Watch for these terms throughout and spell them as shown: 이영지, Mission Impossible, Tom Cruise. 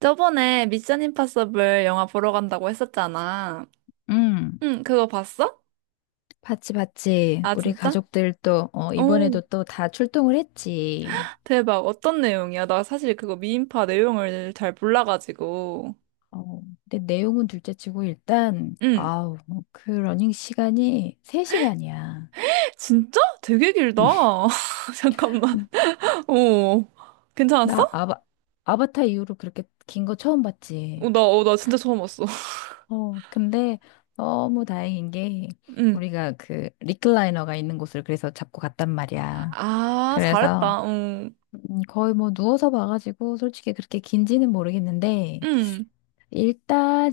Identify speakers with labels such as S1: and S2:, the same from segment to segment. S1: 저번에 미션 임파서블 영화 보러 간다고 했었잖아.
S2: 응,
S1: 응, 그거 봤어?
S2: 봤지, 봤지.
S1: 아,
S2: 우리
S1: 진짜?
S2: 가족들도, 이번에도
S1: 오,
S2: 또 다 출동을 했지.
S1: 대박. 어떤 내용이야? 나 사실 그거 미인파 내용을 잘 몰라가지고.
S2: 어, 근데 내용은 둘째 치고 일단,
S1: 응,
S2: 그 러닝 시간이 3시간이야.
S1: 진짜? 되게 길다. 잠깐만. 오, 괜찮았어?
S2: 나 아바, 아바타 이후로 그렇게 긴 거 처음
S1: 어,
S2: 봤지.
S1: 나, 어, 나 진짜 처음 봤어.
S2: 근데 너무 다행인 게
S1: 응.
S2: 우리가 그 리클라이너가 있는 곳을 그래서 잡고 갔단 말이야.
S1: 아,
S2: 그래서
S1: 잘했다. 어.
S2: 거의 뭐 누워서 봐가지고 솔직히 그렇게 긴지는 모르겠는데
S1: 응,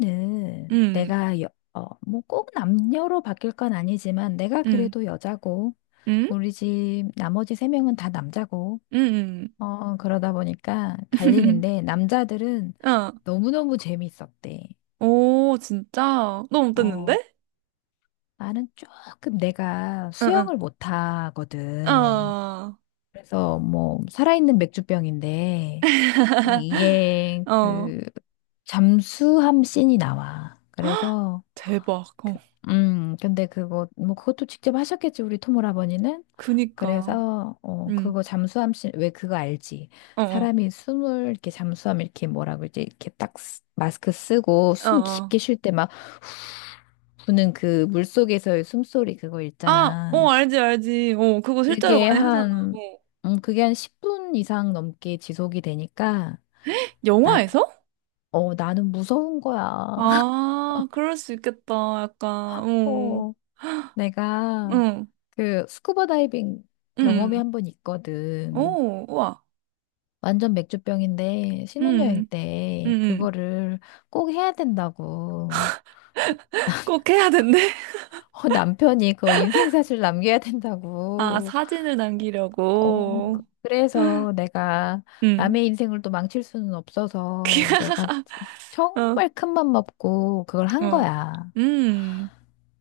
S2: 일단은
S1: 응,
S2: 어, 뭐 꼭 남녀로 바뀔 건 아니지만 내가
S1: 응,
S2: 그래도 여자고
S1: 응,
S2: 우리 집 나머지 세 명은 다 남자고
S1: 응, 응,
S2: 그러다 보니까
S1: 응.
S2: 갈리는데 남자들은
S1: 어,
S2: 너무너무 재밌었대.
S1: 오, 진짜? 너무
S2: 어,
S1: 어땠는데?
S2: 나는 조금 내가
S1: 응, 응.
S2: 수영을 못 하거든.
S1: 어.
S2: 그래서 뭐 살아있는 맥주병인데 이게
S1: 어.
S2: 그 잠수함 씬이 나와. 그래서
S1: 대박. 어.
S2: 근데 그거, 뭐, 그것도 직접 하셨겠지, 우리 토모라버니는.
S1: 그니까.
S2: 그래서,
S1: 응.
S2: 그거 잠수함 씬, 왜 그거 알지?
S1: 어, 어.
S2: 사람이 숨을, 이렇게 잠수함, 이렇게 뭐라고, 이제, 이렇게 딱 마스크 쓰고
S1: 어,
S2: 숨
S1: 어.
S2: 깊게 쉴 때 막 부는 그 물속에서의 숨소리 그거
S1: 아, 어,
S2: 있잖아.
S1: 알지, 알지. 어, 그거 실제로
S2: 그게
S1: 많이 하잖아. 어.
S2: 한, 그게 한 10분 이상 넘게 지속이 되니까, 나,
S1: 영화에서?
S2: 어, 나는 무서운 거야.
S1: 아, 그럴 수 있겠다. 약간, 어.
S2: 어. 내가
S1: 응.
S2: 그 스쿠버 다이빙 경험이
S1: 응.
S2: 한 번 있거든.
S1: 오, 우와.
S2: 완전 맥주병인데 신혼여행
S1: 응. 응.
S2: 때
S1: 응.
S2: 그거를 꼭 해야 된다고.
S1: 꼭 해야 된대.
S2: 어, 남편이 그 인생사실 남겨야
S1: 아,
S2: 된다고.
S1: 사진을 남기려고.
S2: 그래서 내가
S1: 응.
S2: 남의 인생을 또 망칠 수는 없어서 내가
S1: 어,
S2: 정말 큰 맘 먹고 그걸 한
S1: 어.
S2: 거야.
S1: 음.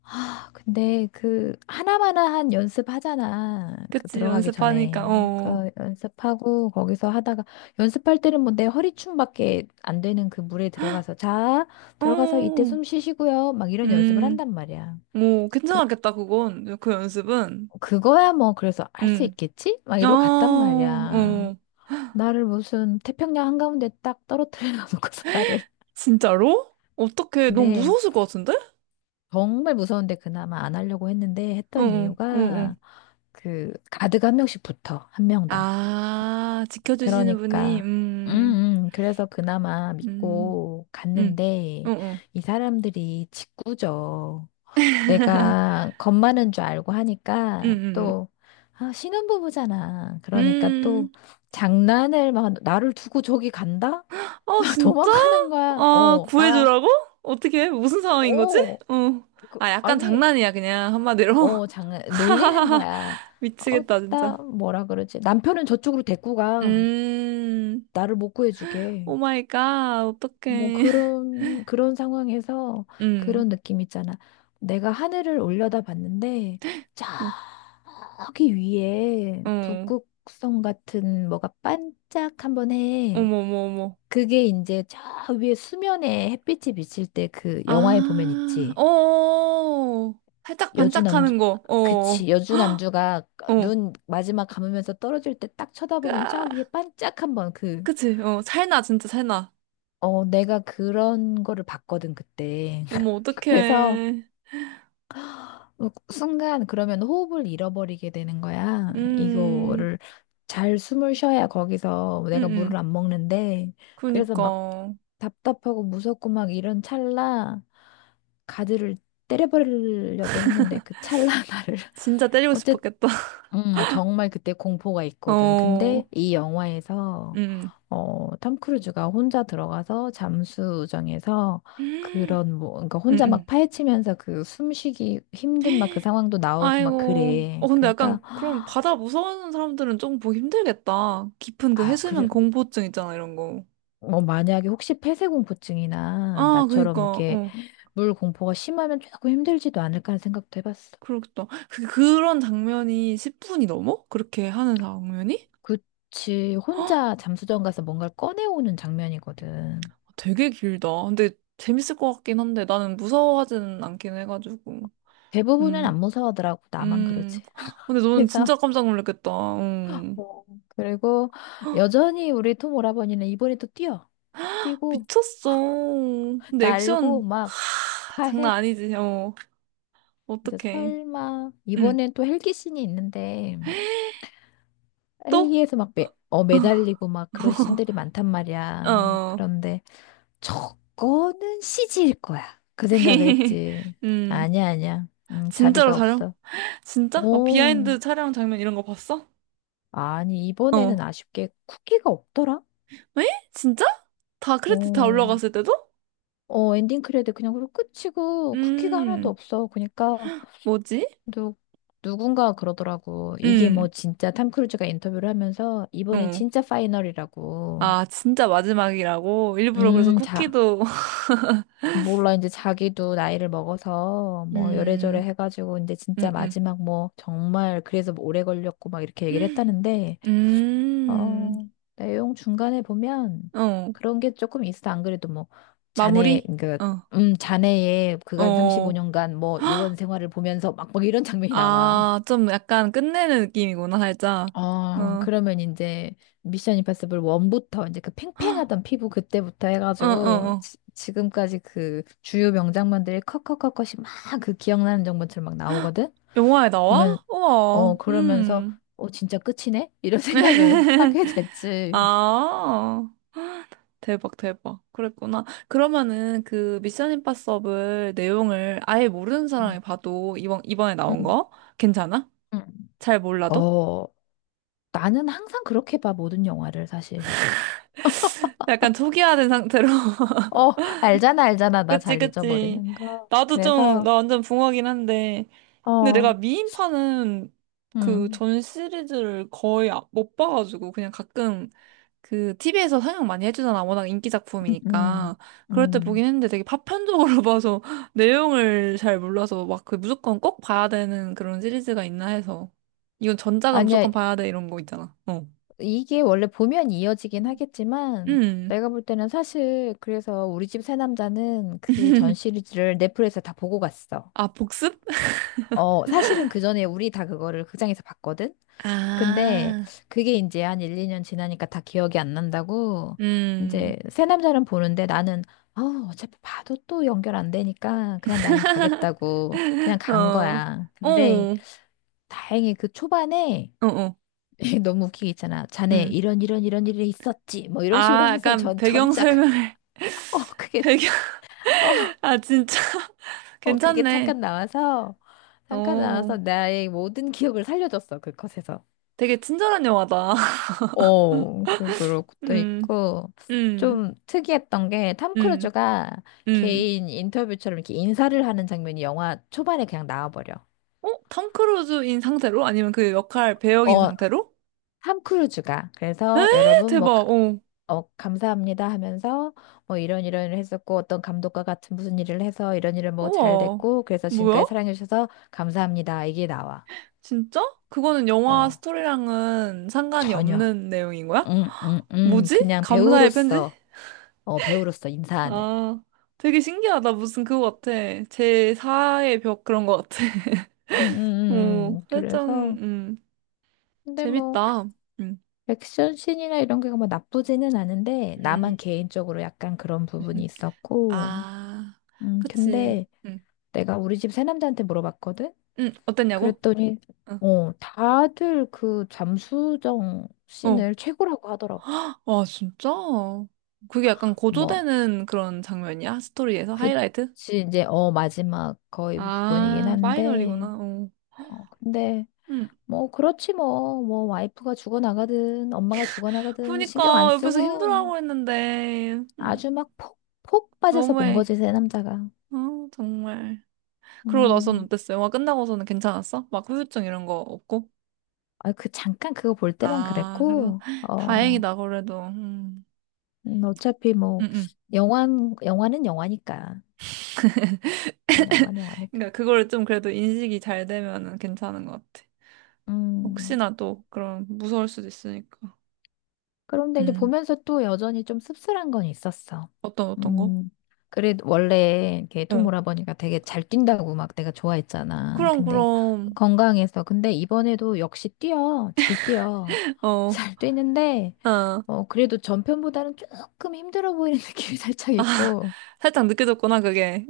S2: 아, 근데 그 하나마나한 연습하잖아. 그
S1: 그치,
S2: 들어가기
S1: 연습하니까,
S2: 전에.
S1: 어.
S2: 그 연습하고 거기서 하다가 연습할 때는 뭐 내 허리춤밖에 안 되는 그 물에 들어가서 들어가서 이때
S1: 어.
S2: 숨 쉬시고요. 막 이런 연습을
S1: 음,
S2: 한단 말이야.
S1: 오,
S2: 그-
S1: 괜찮았겠다, 그건. 그 연습은.
S2: 그거야 뭐 그래서 할 수
S1: 음.
S2: 있겠지? 막
S1: 아,
S2: 이러고 갔단 말이야.
S1: 어.
S2: 나를 무슨 태평양 한가운데 딱 떨어뜨려 놓고서 나를.
S1: 진짜로? 어떻게, 너무
S2: 네.
S1: 무서웠을 것 같은데?
S2: 정말 무서운데 그나마 안 하려고 했는데 했던
S1: 응, 응, 응, 응.
S2: 이유가 그 가드가 한 명씩 붙어. 한 명당.
S1: 아, 지켜주시는 분이,
S2: 그러니까 그래서 그나마
S1: 음,
S2: 믿고
S1: 음,
S2: 갔는데
S1: 응, 응,
S2: 이 사람들이 직구죠. 내가 겁 많은 줄 알고
S1: 응,
S2: 하니까
S1: 응.
S2: 또 아, 신혼부부잖아. 그러니까 또
S1: 음,
S2: 장난을 막 나를 두고 저기 간다?
S1: 아, 진짜?
S2: 도망가는 거야.
S1: 아,
S2: 어, 나
S1: 구해주라고? 어떻게 해? 무슨 상황인 거지?
S2: 어.
S1: 어.
S2: 그,
S1: 아, 약간
S2: 아니
S1: 장난이야, 그냥, 한마디로.
S2: 어, 장난, 놀리는 거야. 어,
S1: 미치겠다,
S2: 나
S1: 진짜.
S2: 뭐라 그러지? 남편은 저쪽으로 데리고 가.
S1: 음,
S2: 나를 못 구해주게.
S1: 오 마이 갓,
S2: 뭐
S1: 어떡해.
S2: 그런, 그런 상황에서
S1: 음,
S2: 그런 느낌 있잖아. 내가 하늘을 올려다 봤는데,
S1: 음,
S2: 저기 위에
S1: 어,
S2: 북극성 같은 뭐가 반짝 한번 해.
S1: 어머, 어머, 어머.
S2: 그게 이제 저 위에 수면에 햇빛이 비칠 때 그
S1: 아,
S2: 영화에 보면 있지.
S1: 어, 어, 어. 살짝
S2: 여주남주
S1: 반짝하는 거, 어,
S2: 그치 여주남주가
S1: 어,
S2: 눈 마지막 감으면서 떨어질 때 딱 쳐다보면 저 위에
S1: 까,
S2: 반짝 한번 그
S1: 그치, 어, 살나, 진짜 살나.
S2: 어 내가 그런 거를 봤거든 그때
S1: 어머,
S2: 그래서
S1: 어떡해.
S2: 뭐 순간 그러면 호흡을 잃어버리게 되는 거야
S1: 음,
S2: 이거를 잘 숨을 쉬어야 거기서
S1: 음,
S2: 내가 물을
S1: 음,
S2: 안 먹는데 그래서 막
S1: 그니까.
S2: 답답하고 무섭고 막 이런 찰나 가드를 때려버리려고 했는데 그 찰나 나를
S1: 진짜 때리고 싶었겠다.
S2: 아, 정말 그때 공포가 있거든.
S1: 어,
S2: 근데 이 영화에서
S1: 음,
S2: 어, 톰 크루즈가 혼자 들어가서 잠수정에서
S1: 음,
S2: 그런 뭐 그러니까 혼자 막
S1: 음.
S2: 파헤치면서 그 숨쉬기 힘든 막 그 상황도 나오고 막
S1: 아이고. 어,
S2: 그래.
S1: 근데
S2: 그러니까
S1: 약간, 그럼 바다 무서워하는 사람들은 조금 보기 힘들겠다. 깊은 그
S2: 아, 그래
S1: 해수면 공포증 있잖아, 이런 거.
S2: 뭐 만약에 혹시 폐쇄공포증이나
S1: 아,
S2: 나처럼
S1: 그니까,
S2: 이렇게
S1: 어.
S2: 물 공포가 심하면 조금 힘들지도 않을까 하는 생각도 해봤어.
S1: 그렇겠다. 그런 장면이 10분이 넘어? 그렇게 하는 장면이?
S2: 그치,
S1: 헉,
S2: 혼자 잠수정 가서 뭔가를 꺼내오는 장면이거든.
S1: 되게 길다. 근데 재밌을 것 같긴 한데, 나는 무서워하지는 않긴 해가지고.
S2: 대부분은
S1: 음,
S2: 안 무서워하더라고. 나만 그러지.
S1: 음. 근데 너는
S2: 그래서
S1: 진짜 깜짝 놀랐겠다. 음.
S2: 뭐 그리고 여전히 우리 톰 오라버니는 이번에 또 뛰어. 뛰고
S1: 미쳤어. 근데 액션,
S2: 날고 막
S1: 아,
S2: 다
S1: 장난
S2: 해.
S1: 아니지. 어,
S2: 이제
S1: 어떡해.
S2: 설마
S1: 응.
S2: 이번엔 또 헬기 씬이 있는데
S1: 또?
S2: 헬기에서 막 매달리고 막 그런 씬들이 많단 말이야.
S1: 어.
S2: 그런데 저거는 CG일 거야. 그 생각을 했지.
S1: 음.
S2: 아니야, 아니야.
S1: 진짜로
S2: 자비가
S1: 촬영?
S2: 없어.
S1: 진짜? 막
S2: 오,
S1: 비하인드 촬영 장면 이런 거 봤어?
S2: 아니 이번에는
S1: 어.
S2: 아쉽게 쿠키가 없더라.
S1: 왜? 진짜? 다 크레딧 다
S2: 오.
S1: 올라갔을 때도?
S2: 어, 엔딩 크레딧 그냥 그리고 끝이고 쿠키가 하나도
S1: 음.
S2: 없어. 그러니까
S1: 뭐지?
S2: 누, 누군가 그러더라고. 이게 뭐
S1: 음.
S2: 진짜 탐 크루즈가 인터뷰를 하면서 이번에
S1: 어.
S2: 진짜 파이널이라고.
S1: 아, 진짜 마지막이라고? 일부러 그래서
S2: 자.
S1: 쿠키도
S2: 몰라, 이제 자기도 나이를 먹어서, 뭐, 요래저래
S1: 음.
S2: 해가지고, 이제 진짜
S1: 음. 음.
S2: 마지막 뭐, 정말, 그래서 뭐 오래 걸렸고, 막 이렇게 얘기를 했다는데, 어,
S1: 음.
S2: 내용 중간에 보면
S1: 어.
S2: 그런 게 조금 있어. 안 그래도 뭐 자네
S1: 마무리?
S2: 그
S1: 어.
S2: 자네의 그간
S1: 어.
S2: 35년간 뭐 요원 생활을 보면서 막 막 이런 장면이 나와.
S1: 아, 좀 약간 끝내는 느낌이구나, 살짝. 어.
S2: 어,
S1: 어,
S2: 그러면 이제 미션 임파서블 1부터 이제 그 팽팽하던 피부 그때부터
S1: 어,
S2: 해가지고
S1: 어.
S2: 지금까지 그 주요 명장면들이 컷컷컷컷이 막 그 기억나는 장면처럼 막 나오거든?
S1: 영화에
S2: 보면
S1: 나와? 우와,
S2: 어 그러면서
S1: 음.
S2: 어 진짜 끝이네? 이런 생각을 하게 됐지.
S1: 아, 대박, 대박. 그랬구나. 그러면은 그 미션 임파서블 내용을 아예 모르는
S2: 응
S1: 사람이 봐도 이번에 나온
S2: 음,
S1: 거? 괜찮아?
S2: 음.
S1: 잘 몰라도?
S2: 어, 나는 항상 그렇게 봐, 모든 영화를, 사실.
S1: 약간 초기화된 상태로.
S2: 어, 알잖아, 알잖아. 나
S1: 그치,
S2: 잘
S1: 그치.
S2: 잊어버리는 거.
S1: 나도 좀,
S2: 그래서,
S1: 나 완전 붕어긴 한데. 근데 내가
S2: 어,
S1: 미인파는 그
S2: 음,
S1: 전 시리즈를 거의 못 봐가지고 그냥 가끔 그 TV에서 상영 많이 해주잖아. 워낙 인기
S2: 음, 음.
S1: 작품이니까. 그럴 때
S2: 음.
S1: 보긴 했는데 되게 파편적으로 봐서 내용을 잘 몰라서 막 그 무조건 꼭 봐야 되는 그런 시리즈가 있나 해서. 이건 전작은
S2: 아니야,
S1: 무조건 봐야 돼 이런 거 있잖아. 어.
S2: 이게 원래 보면 이어지긴 하겠지만,
S1: 음.
S2: 내가 볼 때는 사실, 그래서 우리 집 새 남자는 그 전 시리즈를 넷플릭스에 다 보고 갔어.
S1: 아, 복습?
S2: 어, 사실은 그 전에 우리 다 그거를 극장에서 봤거든? 근데
S1: 아.
S2: 그게 이제 한 1, 2년 지나니까 다 기억이 안 난다고
S1: 음.
S2: 이제 새 남자는 보는데 나는 어, 어차피 봐도 또 연결 안 되니까 그냥 나는 가겠다고 그냥 간
S1: 어.
S2: 거야. 근데
S1: 어.
S2: 다행히 그 초반에
S1: 어, 어.
S2: 너무 웃기게 있잖아. 자네
S1: 음.
S2: 이런 이런 이런 일이 있었지. 뭐 이런 식으로
S1: 아,
S2: 하면서
S1: 약간
S2: 전
S1: 배경
S2: 전작
S1: 설명을.
S2: 어 그게
S1: 배경.
S2: 어,
S1: 아, 진짜.
S2: 어 그게
S1: 괜찮네.
S2: 잠깐
S1: 어.
S2: 나와서 나의 모든 기억을 살려줬어. 그 컷에서.
S1: 되게 친절한 영화다.
S2: 어, 그, 그럴 도
S1: 음,
S2: 있고,
S1: 음,
S2: 좀 특이했던 게, 탐
S1: 음,
S2: 크루즈가
S1: 음.
S2: 개인 인터뷰처럼 이렇게 인사를 하는 장면이 영화 초반에 그냥 나와버려.
S1: 어? 톰 크루즈인 상태로? 아니면 그 역할 배역인
S2: 어,
S1: 상태로?
S2: 탐 크루즈가. 그래서
S1: 에,
S2: 여러분, 뭐,
S1: 대박, 어.
S2: 어, 감사합니다 하면서, 뭐, 이런 이런 일을 했었고, 어떤 감독과 같은 무슨 일을 해서 이런 일을 뭐 잘
S1: 우와.
S2: 됐고, 그래서
S1: 뭐야?
S2: 지금까지 사랑해주셔서 감사합니다. 이게 나와.
S1: 진짜? 그거는 영화
S2: 어,
S1: 스토리랑은 상관이
S2: 전혀.
S1: 없는 내용인 거야?
S2: 응, 응, 응.
S1: 뭐지?
S2: 그냥
S1: 감사의 편지?
S2: 배우로서, 어, 배우로서 인사하는.
S1: 아, 되게 신기하다. 무슨 그거 같아. 제4의 벽 그런 거 같아. 어, 살짝,
S2: 그래서 근데 뭐
S1: 재밌다. 음,
S2: 액션 씬이나 이런 게 뭐 나쁘지는 않은데
S1: 음.
S2: 나만 개인적으로 약간 그런 부분이
S1: 음.
S2: 있었고
S1: 아, 그치.
S2: 근데
S1: 음,
S2: 내가 우리 집 새남자한테 물어봤거든
S1: 어땠냐고?
S2: 그랬더니
S1: 응.
S2: 어 다들 그 잠수정
S1: 어.
S2: 씬을 최고라고 하더라고
S1: 아, 진짜? 그게 약간
S2: 뭐
S1: 고조되는 그런 장면이야? 스토리에서 하이라이트?
S2: 그치 이제 어 마지막 거의 부분이긴
S1: 아, 파이널이구나.
S2: 한데
S1: 어.
S2: 어 근데
S1: 음.
S2: 뭐 그렇지 뭐 뭐 와이프가 죽어나가든 엄마가 죽어나가든 신경 안
S1: 그니까 옆에서
S2: 쓰고
S1: 힘들어하고 했는데
S2: 아주
S1: 음,
S2: 막 폭, 폭 빠져서 본
S1: 너무해.
S2: 거지, 새 남자가.
S1: 어, 정말. 그러고 나서는
S2: 음,
S1: 어땠어? 영화 끝나고서는 괜찮았어? 막 후유증 이런 거 없고?
S2: 아, 그 잠깐 그거 볼 때만
S1: 아, 그래서
S2: 그랬고, 어,
S1: 다행이다 그래도. 음.
S2: 어차피
S1: 음,
S2: 뭐,
S1: 음.
S2: 영화, 영화는 영화니까. 영화는 영화니까.
S1: 그러니까 그거를 좀 그래도 인식이 잘 되면은 괜찮은 것 같아.
S2: 음.
S1: 혹시나 또 그런 무서울 수도 있으니까.
S2: 그런데 이제
S1: 음.
S2: 보면서 또 여전히 좀 씁쓸한 건 있었어.
S1: 어떤 어떤 거?
S2: 음, 그래, 원래 이렇게 톰
S1: 어.
S2: 오라버니가 되게 잘 뛴다고 막 내가 좋아했잖아.
S1: 그럼,
S2: 근데
S1: 그럼.
S2: 건강해서. 근데 이번에도 역시 뛰어. 잘 뛰어.
S1: 어,
S2: 잘 뛰는데,
S1: 어.
S2: 어, 그래도 전편보다는 조금 힘들어 보이는 느낌이 살짝
S1: 아,
S2: 있고,
S1: 살짝 느껴졌구나, 그게.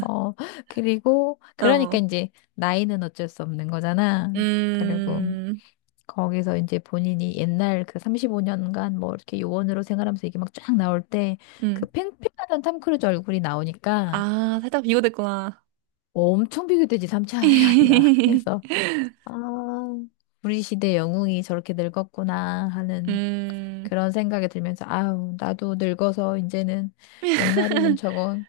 S2: 어, 그리고, 그러니까
S1: 어.
S2: 이제 나이는 어쩔 수 없는 거잖아. 그리고,
S1: 음,
S2: 거기서 이제 본인이 옛날 그 35년간 뭐 이렇게 요원으로 생활하면서 이게 막 쫙 나올 때 그
S1: 음.
S2: 팽팽하던 탐 크루즈 얼굴이 나오니까
S1: 아, 살짝 비교됐구나.
S2: 뭐 엄청 비교되지 삼차원이 아니라 그래서 아 우리 시대 영웅이 저렇게 늙었구나 하는
S1: 음,
S2: 그런 생각이 들면서 아우 나도 늙어서 이제는 옛날에는 저건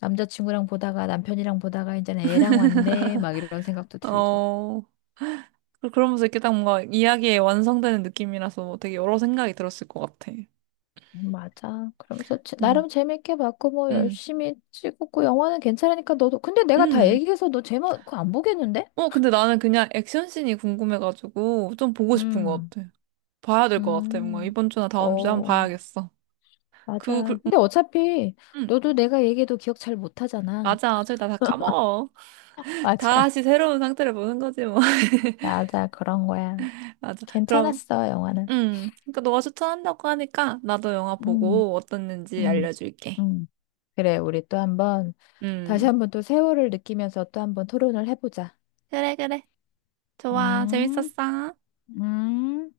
S2: 남자친구랑 보다가 남편이랑 보다가 이제는 애랑 왔네 막 이런 생각도 들고
S1: 어. 그러면서 이렇게 딱 뭔가 이야기에 완성되는 느낌이라서 되게 여러 생각이 들었을 것 같아.
S2: 맞아. 그러면서
S1: 음,
S2: 나름 재밌게 봤고 뭐
S1: 음,
S2: 열심히 찍었고 영화는 괜찮으니까 너도 근데 내가 다
S1: 음.
S2: 얘기해서 너 제목 그거 안 보겠는데?
S1: 어, 근데 나는 그냥 액션씬이 궁금해가지고 좀 보고 싶은 것
S2: 음,
S1: 같아. 봐야 될 것 같아. 뭔가
S2: 음.
S1: 이번 주나 다음 주에 한 번
S2: 어,
S1: 봐야겠어. 그,
S2: 맞아.
S1: 그, 음.
S2: 근데 어차피
S1: 음.
S2: 너도 내가 얘기해도 기억 잘 못하잖아.
S1: 맞아. 어차피 나다 까먹어.
S2: 맞아.
S1: 다시 새로운 상태를 보는 거지 뭐.
S2: 맞아. 그런 거야.
S1: 맞아. 그럼,
S2: 괜찮았어, 영화는.
S1: 그러니까 너가 추천한다고 하니까 나도 영화
S2: 음.
S1: 보고 어땠는지
S2: 음.
S1: 알려줄게.
S2: 음. 그래. 우리 또 한번 다시
S1: 음.
S2: 한번 또 세월을 느끼면서 또 한번 토론을 해보자.
S1: 그래, 그래. 좋아.
S2: 음,
S1: 재밌었어.
S2: 음.